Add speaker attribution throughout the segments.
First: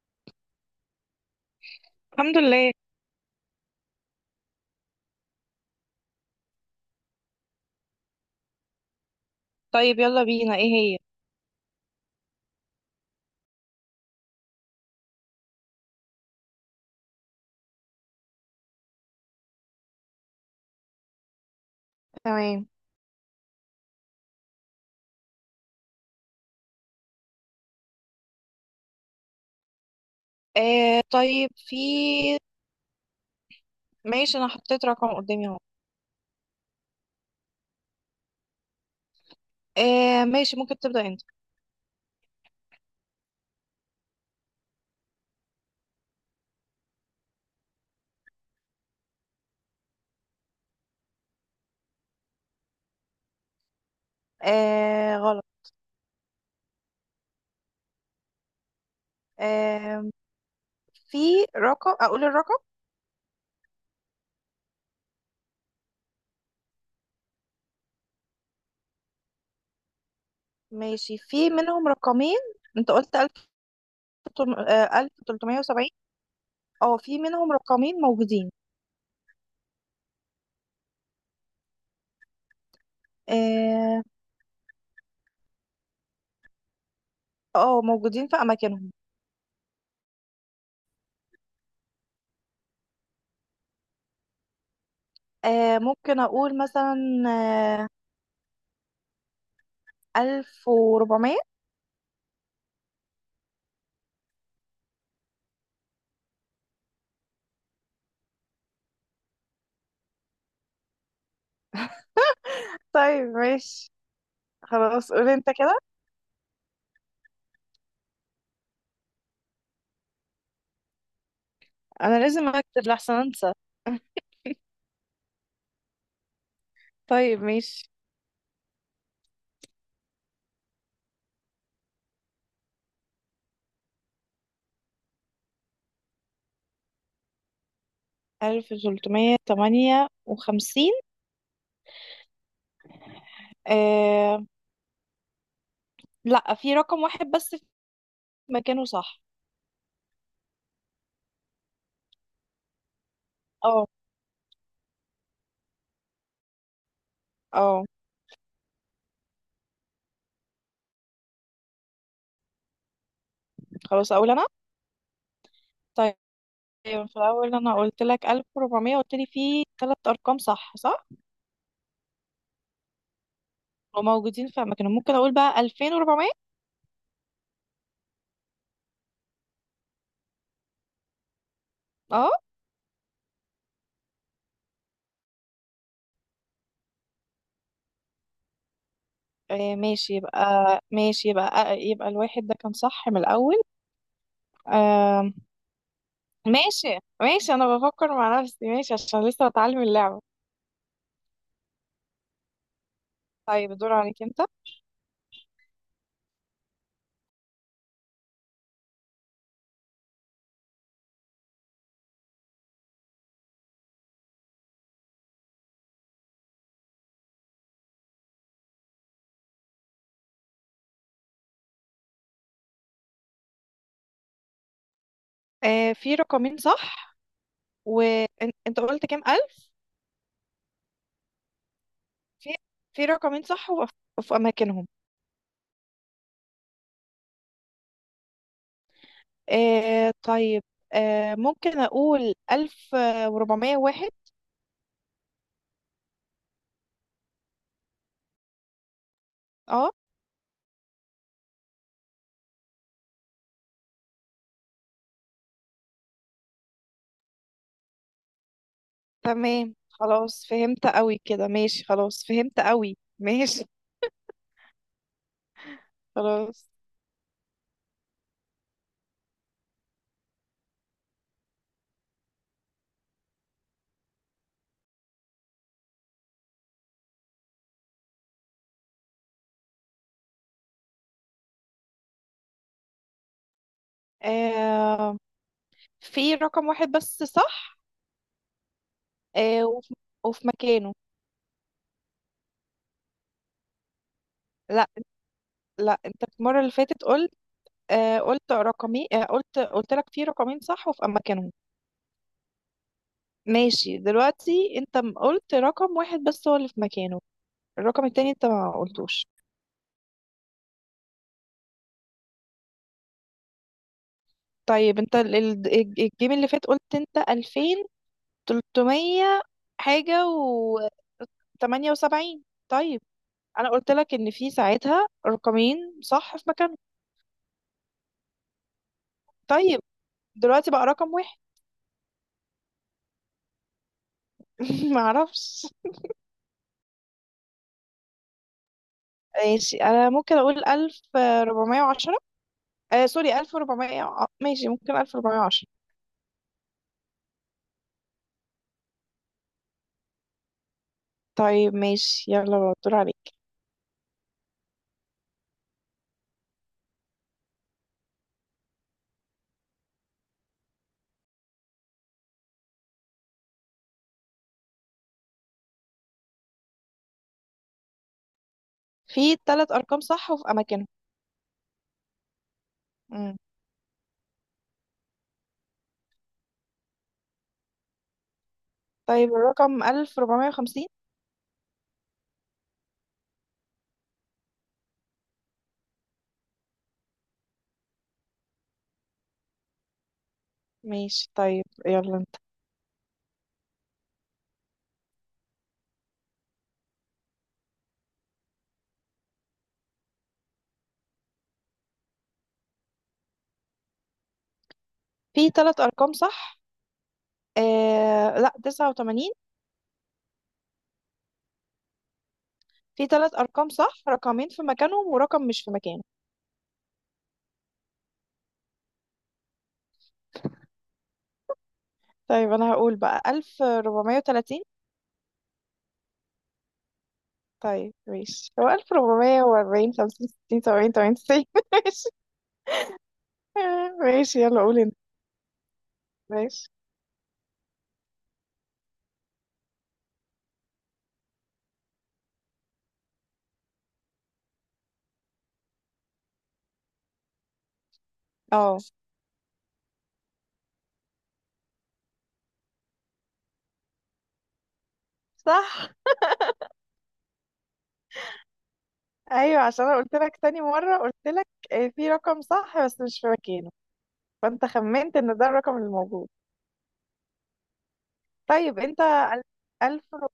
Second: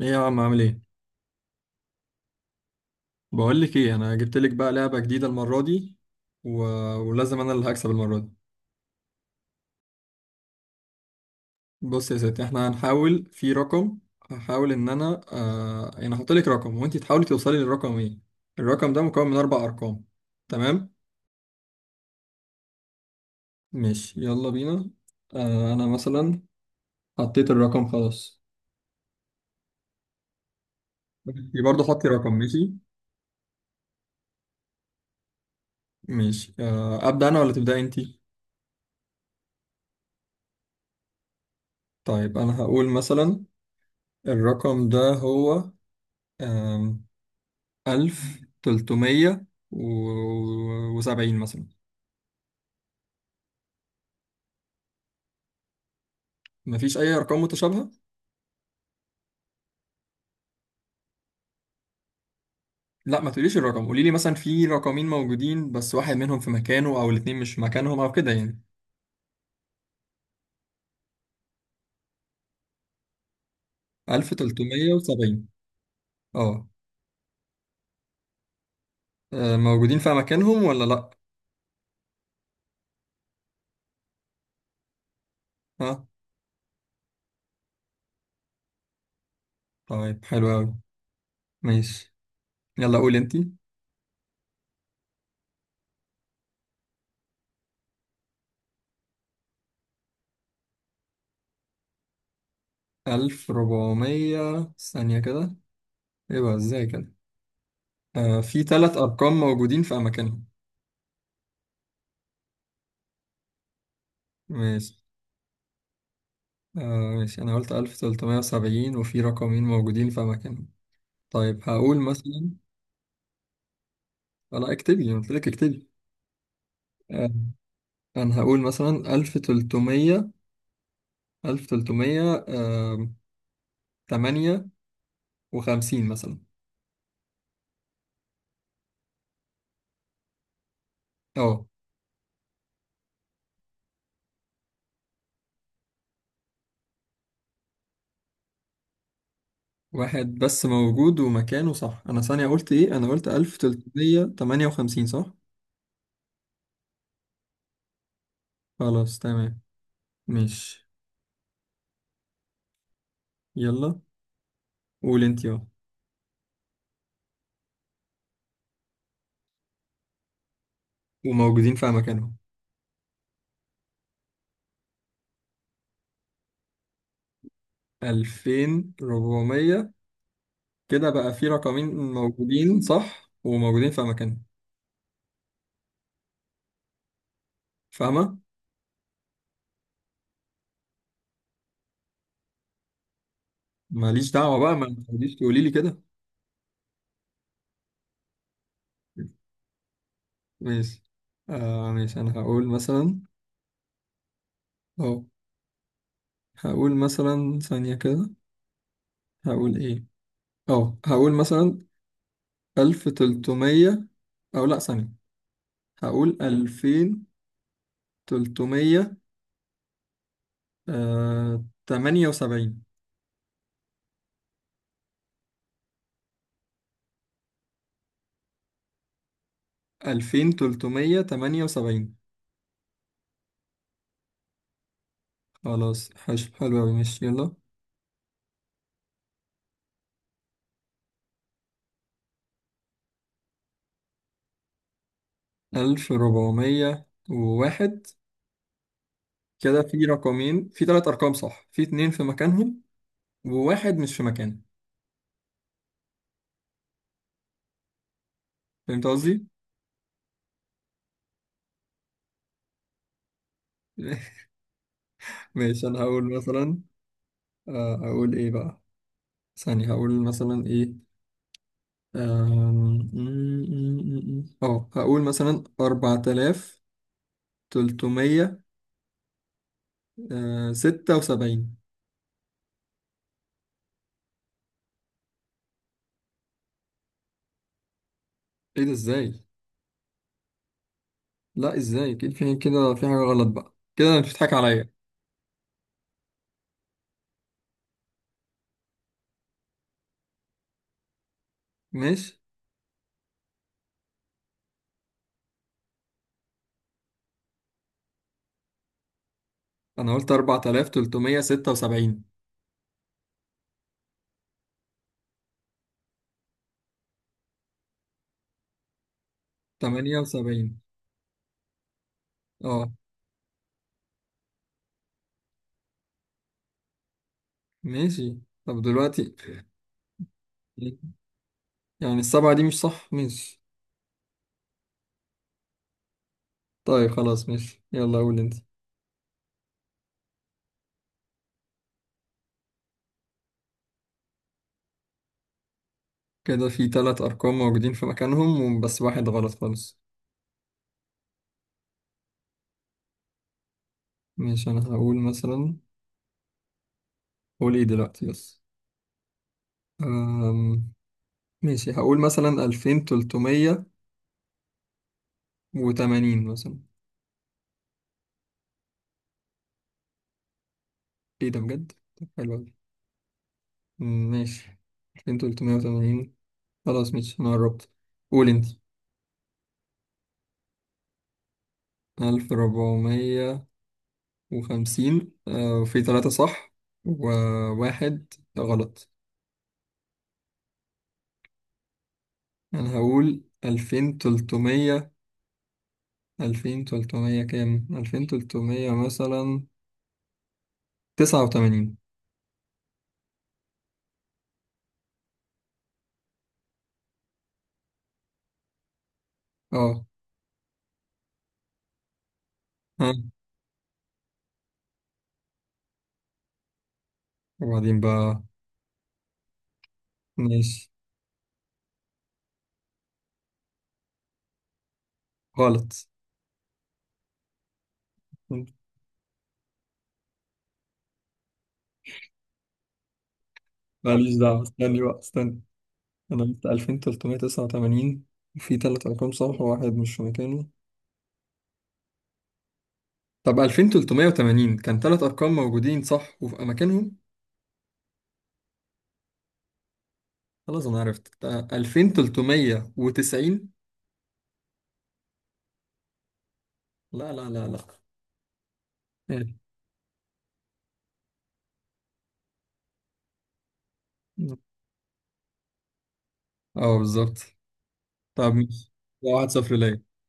Speaker 1: ايه يا عم، عامل ايه؟
Speaker 2: الحمد لله.
Speaker 1: بقول لك ايه، انا جبت لك بقى لعبه جديده المره دي و... ولازم انا اللي هكسب المره دي.
Speaker 2: طيب، يلا بينا. ايه هي؟
Speaker 1: بص يا ستي، احنا هنحاول في رقم. هحاول ان انا يعني هحط لك رقم وانت تحاولي توصلي للرقم ايه. الرقم ده مكون من اربع ارقام، تمام؟
Speaker 2: تمام.
Speaker 1: ماشي يلا بينا. انا مثلا حطيت الرقم خلاص.
Speaker 2: آه، طيب.
Speaker 1: انت برضه حطي رقم،
Speaker 2: في؟
Speaker 1: ماشي.
Speaker 2: ماشي، انا حطيت رقم قدامي اهو.
Speaker 1: ماشي، ابدا انا ولا تبداي انت؟
Speaker 2: آه، ماشي، ممكن تبدأ انت.
Speaker 1: طيب انا هقول مثلا الرقم ده هو ألف تلتمية وسبعين مثلا.
Speaker 2: آه، غلط.
Speaker 1: مفيش أي أرقام متشابهة؟
Speaker 2: آه، في. رقم اقول الرقم؟
Speaker 1: لا، ما تقوليش الرقم، قولي لي مثلا في رقمين موجودين بس واحد منهم في مكانه أو الاتنين مش في مكانهم أو كده يعني.
Speaker 2: ماشي، في منهم رقمين. انت قلت
Speaker 1: ألف
Speaker 2: 1370،
Speaker 1: تلتمية
Speaker 2: اه، ألف
Speaker 1: وسبعين.
Speaker 2: وتلتمية وسبعين.
Speaker 1: أه.
Speaker 2: اه، في منهم رقمين موجودين.
Speaker 1: آه، موجودين في مكانهم ولا لأ؟
Speaker 2: اه.
Speaker 1: ها.
Speaker 2: آه، موجودين في اماكنهم.
Speaker 1: طيب حلو أوي، ماشي، يلا قولي أنتي.
Speaker 2: آه، ممكن اقول مثلا، آه، 1400.
Speaker 1: ألف ربعمية ثانية كده، إيه بقى إزاي كده؟ آه في تلات أرقام موجودين في أماكنهم.
Speaker 2: طيب، ماشي،
Speaker 1: ماشي.
Speaker 2: خلاص قول انت كده.
Speaker 1: آه ماشي، أنا قلت 1370 وفي رقمين موجودين في مكانهم. طيب هقول
Speaker 2: انا لازم
Speaker 1: مثلا.
Speaker 2: اكتب لحسن انسى.
Speaker 1: أنا اكتبي، أنا قلت لك اكتبي. آه،
Speaker 2: طيب، ماشي.
Speaker 1: أنا هقول مثلا 1300، 1300 تمانية وخمسين مثلا.
Speaker 2: 1358.
Speaker 1: أه
Speaker 2: آه... لا، في رقم واحد بس في مكانه صح.
Speaker 1: واحد بس موجود ومكانه صح، أنا ثانية قلت إيه؟ أنا قلت
Speaker 2: اه،
Speaker 1: 1358 صح.
Speaker 2: اه.
Speaker 1: خلاص تمام، ماشي يلا.
Speaker 2: خلاص اقول انا.
Speaker 1: قول أنت، أه.
Speaker 2: طيب، في الاول انا قلت لك 1400، قلت لي في ثلاث ارقام صح، صح
Speaker 1: وموجودين في مكانهم.
Speaker 2: وموجودين في اماكنهم. ممكن اقول بقى 2400.
Speaker 1: 2400، كده بقى في رقمين
Speaker 2: اه.
Speaker 1: موجودين صح وموجودين في اماكنهم، فاهمه؟
Speaker 2: آه، ماشي يبقى، ماشي يبقى، آه، يبقى الواحد ده كان صح من الاول.
Speaker 1: ماليش دعوه بقى، ما
Speaker 2: آه...
Speaker 1: تقوليش، تقولي لي كده.
Speaker 2: ماشي، ماشي، انا بفكر مع نفسي، ماشي، عشان لسه بتعلم اللعبة.
Speaker 1: ماشي، آه ماشي، انا هقول مثلا.
Speaker 2: طيب، الدور عليك انت.
Speaker 1: اه هقول مثلا ثانيه كده، هقول ايه؟ اه هقول مثلا 1300، او لا، ثانيه، هقول 2378.
Speaker 2: آه، في رقمين صح. وانت قلت كام ألف؟
Speaker 1: 2378،
Speaker 2: في في رقمين صح، وفي، في أماكنهم.
Speaker 1: خلاص، حلو أوي، ماشي يلا.
Speaker 2: آه، طيب. آه، ممكن أقول 1401.
Speaker 1: 1401، كده
Speaker 2: اه،
Speaker 1: في رقمين، في ثلاث ارقام صح، في اتنين في مكانهم وواحد مش في مكانه، فهمت قصدي؟
Speaker 2: تمام، خلاص فهمت قوي كده، ماشي، خلاص فهمت قوي. ماشي.
Speaker 1: ماشي انا هقول
Speaker 2: خلاص.
Speaker 1: مثلا. آه، هقول ايه بقى؟ ثانية هقول مثلا ايه. آم، م- م- م- م. اه هقول مثلا 4376.
Speaker 2: آه، في رقم واحد بس صح.
Speaker 1: ايه ده، ازاي؟
Speaker 2: آه، وفي مكانه.
Speaker 1: لا ازاي كده، في كده، في حاجة غلط بقى كده، انت بتضحك
Speaker 2: لا،
Speaker 1: عليا.
Speaker 2: لا، انت المرة اللي فاتت قلت، آه، قلت رقمي، آه، قلت لك في رقمين صح وفي أماكنهم.
Speaker 1: ماشي،
Speaker 2: ماشي، دلوقتي انت قلت رقم واحد بس هو اللي في مكانه. الرقم التاني انت ما قلتوش.
Speaker 1: انا قلت 4376
Speaker 2: طيب، انت الجيم اللي فات، قلت انت ألفين تلتمية حاجة
Speaker 1: 78.
Speaker 2: وتمانية وسبعين.
Speaker 1: اه
Speaker 2: طيب، انا قلت لك ان في ساعتها رقمين صح في مكانهم.
Speaker 1: ماشي، طب دلوقتي؟
Speaker 2: طيب، دلوقتي بقى رقم واحد.
Speaker 1: يعني السبعة دي مش صح، ماشي.
Speaker 2: معرفش.
Speaker 1: طيب خلاص، ماشي، يلا قول انت.
Speaker 2: ماشي، انا ممكن اقول 1410، آه سوري، 1400، ماشي ممكن 1410.
Speaker 1: كده في تلات أرقام موجودين في مكانهم بس واحد غلط خالص.
Speaker 2: طيب، ماشي، يلا بقى، الدور عليك.
Speaker 1: ماشي، أنا هقول مثلا. قول ايه دلوقتي بس. أم... ماشي هقول مثلا ألفين تلتمية وتمانين مثلا.
Speaker 2: في تلات أرقام صح وفي أماكنهم.
Speaker 1: ايه ده بجد؟ طب حلو أوي.
Speaker 2: مم.
Speaker 1: أم، ماشي، ألفين تلتمية وتمانين. خلاص ماشي أنا قربت. قول انت.
Speaker 2: طيب، الرقم 1450.
Speaker 1: ألف ربعمية وخمسين، آه، وفي تلاتة صح وواحد غلط.
Speaker 2: ماشي، طيب، يلا انت.
Speaker 1: انا هقول 2300. 2300 كام؟ 2300 مثلا 89.
Speaker 2: في ثلاث أرقام صح. لا، 89.
Speaker 1: اه.
Speaker 2: في ثلاث
Speaker 1: ها،
Speaker 2: أرقام صح، رقمين في مكانهم ورقم مش في مكانه.
Speaker 1: وبعدين بقى؟ ماشي.
Speaker 2: طيب، أنا هقول بقى 1430.
Speaker 1: غلط.
Speaker 2: طيب، ماشي، هو 1440، 50، 60، 70، 80، 90. ماشي.
Speaker 1: ماليش
Speaker 2: ماشي، يلا
Speaker 1: دعوة،
Speaker 2: قول انت.
Speaker 1: استني بقى، استني. انا
Speaker 2: ماشي،
Speaker 1: قلت 2389 وفي تلات ارقام صح وواحد مش في مكانه. طب 2380 كان تلات ارقام موجودين صح وفي اماكنهم.
Speaker 2: اه،
Speaker 1: خلاص انا عرفت، ده 2390.
Speaker 2: صح،
Speaker 1: لا لا لا لا. إيه؟
Speaker 2: ايوه، عشان انا قلت لك تاني مرة، قلت لك، آه، في رقم صح بس مش في مكانه. فانت خمنت ان ده الرقم الموجود.
Speaker 1: اه بالظبط. طب
Speaker 2: طيب،
Speaker 1: ماشي،
Speaker 2: انت
Speaker 1: واحد صفر ليا.
Speaker 2: ألف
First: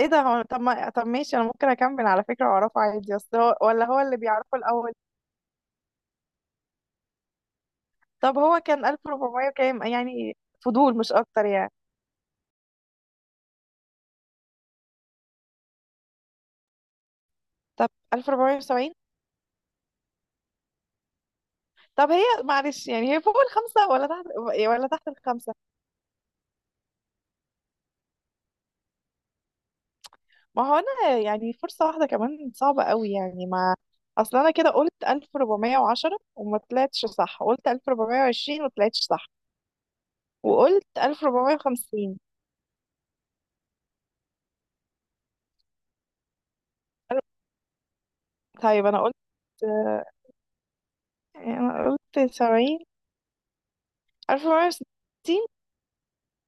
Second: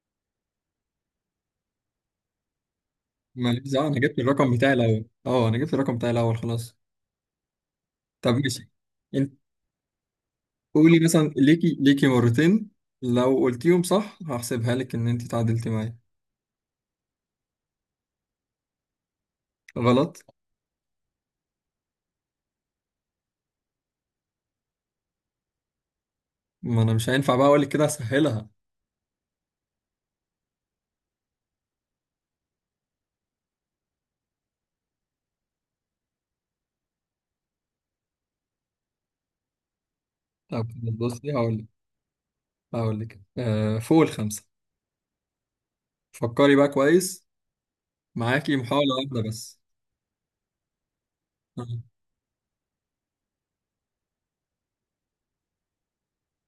Speaker 2: ايه ده هو، طب ما طب، ماشي، انا ممكن اكمل على فكرة واعرفه عادي، اصل هو
Speaker 1: ماليش،
Speaker 2: ولا
Speaker 1: اه انا
Speaker 2: هو اللي
Speaker 1: جبت الرقم
Speaker 2: بيعرفه
Speaker 1: بتاعي
Speaker 2: الاول؟
Speaker 1: الاول، اه انا جبت الرقم بتاعي الاول، خلاص. طب
Speaker 2: طب هو
Speaker 1: ماشي،
Speaker 2: كان
Speaker 1: انت
Speaker 2: 1400 وكام؟ يعني فضول
Speaker 1: قولي
Speaker 2: مش
Speaker 1: مثلا،
Speaker 2: اكتر يعني.
Speaker 1: ليكي ليكي مرتين، لو قلتيهم صح هحسبها لك ان انت تعادلتي معايا.
Speaker 2: طب، 1470.
Speaker 1: غلط.
Speaker 2: طب، هي معلش يعني، هي فوق الخمسة ولا تحت، ولا تحت الخمسة؟
Speaker 1: ما انا مش هينفع بقى اقول لك كده، اسهلها.
Speaker 2: ما هو انا يعني فرصة واحدة كمان صعبة قوي يعني، ما اصل انا كده قلت 1410 وما طلعتش صح، قلت 1420 وما طلعتش صح،
Speaker 1: طب،
Speaker 2: وقلت
Speaker 1: بصي هقول لك،
Speaker 2: 1450.
Speaker 1: هقول لك آه فوق الخمسه. فكري بقى كويس، معاكي
Speaker 2: طيب،
Speaker 1: محاوله واحده بس. آه.
Speaker 2: انا قلت سبعين، 1460.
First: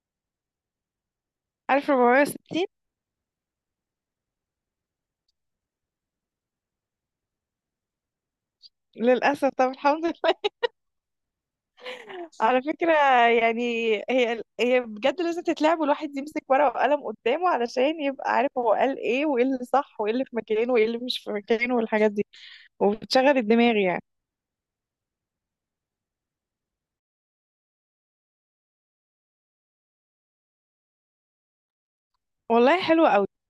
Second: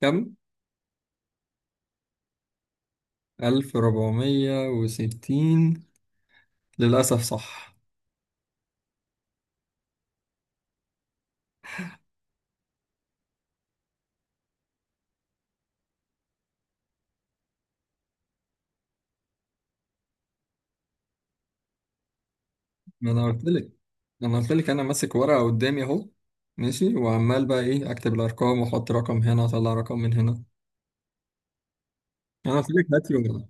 Speaker 1: كم؟
Speaker 2: 1460.
Speaker 1: 1460. للاسف صح.
Speaker 2: للأسف. طب، الحمد لله. على فكرة، يعني، هي هي بجد لازم تتلعب، والواحد يمسك ورقة وقلم قدامه علشان يبقى عارف هو قال ايه، وايه اللي صح، وايه اللي في مكانه، وايه اللي مش في مكانه، والحاجات دي.
Speaker 1: ما انا
Speaker 2: وبتشغل
Speaker 1: قلت لك،
Speaker 2: الدماغ يعني.
Speaker 1: ما انا قلت لك انا ماسك ورقه قدامي اهو. ماشي، وعمال بقى ايه، اكتب الارقام واحط رقم هنا، اطلع رقم من هنا. انا قلت
Speaker 2: والله،
Speaker 1: لك
Speaker 2: حلوة
Speaker 1: هاتي
Speaker 2: قوي.
Speaker 1: ورقه.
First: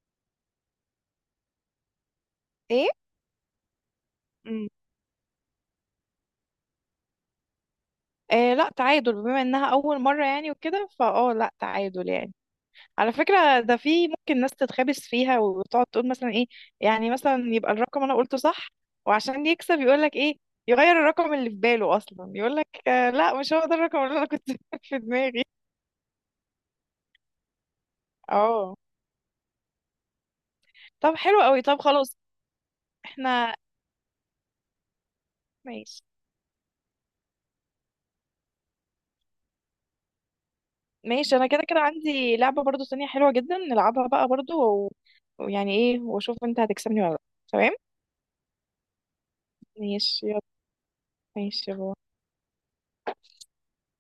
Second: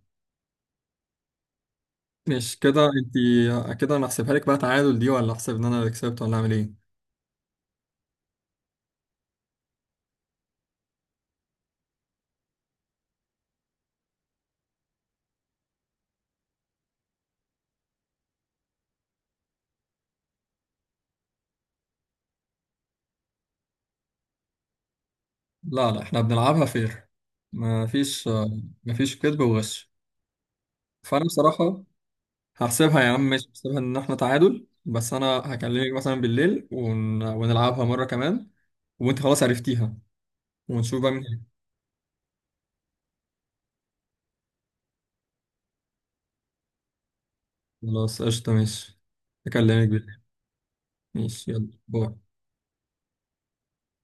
Speaker 1: مش كده
Speaker 2: ايه؟
Speaker 1: انت؟ كده انا احسبها لك بقى
Speaker 2: مم.
Speaker 1: تعادل دي، ولا احسب ان انا اللي كسبت، ولا اعمل ايه؟
Speaker 2: آه، لا، تعادل، بما انها أول مرة يعني وكده، فاه، لا تعادل يعني. على فكرة، ده في ممكن ناس تتخابس فيها وتقعد تقول مثلا ايه، يعني مثلا يبقى الرقم انا قلته صح، وعشان يكسب يقول لك ايه، يغير الرقم اللي في باله اصلا، يقول لك آه لا، مش هو ده الرقم اللي انا كنت في دماغي.
Speaker 1: لا لا، احنا بنلعبها فير، ما فيش،
Speaker 2: اه،
Speaker 1: ما فيش كذب وغش.
Speaker 2: طب،
Speaker 1: فانا
Speaker 2: حلو قوي، طب،
Speaker 1: بصراحه
Speaker 2: خلاص.
Speaker 1: هحسبها يا عم، مش
Speaker 2: احنا.
Speaker 1: هحسبها ان احنا تعادل، بس انا هكلمك
Speaker 2: ماشي.
Speaker 1: مثلا بالليل ونلعبها مره كمان وانت خلاص عرفتيها، ونشوف بقى
Speaker 2: ماشي، انا
Speaker 1: مين.
Speaker 2: كده كده عندي لعبة برضو تانية حلوة جدا نلعبها بقى برضو، ويعني ايه، واشوف انت هتكسبني ولا لا. تمام.
Speaker 1: خلاص قشطة، ماشي، أكلمك بالليل،
Speaker 2: ماشي، يلا.
Speaker 1: ماشي يلا
Speaker 2: ماشي، يلا.
Speaker 1: باي.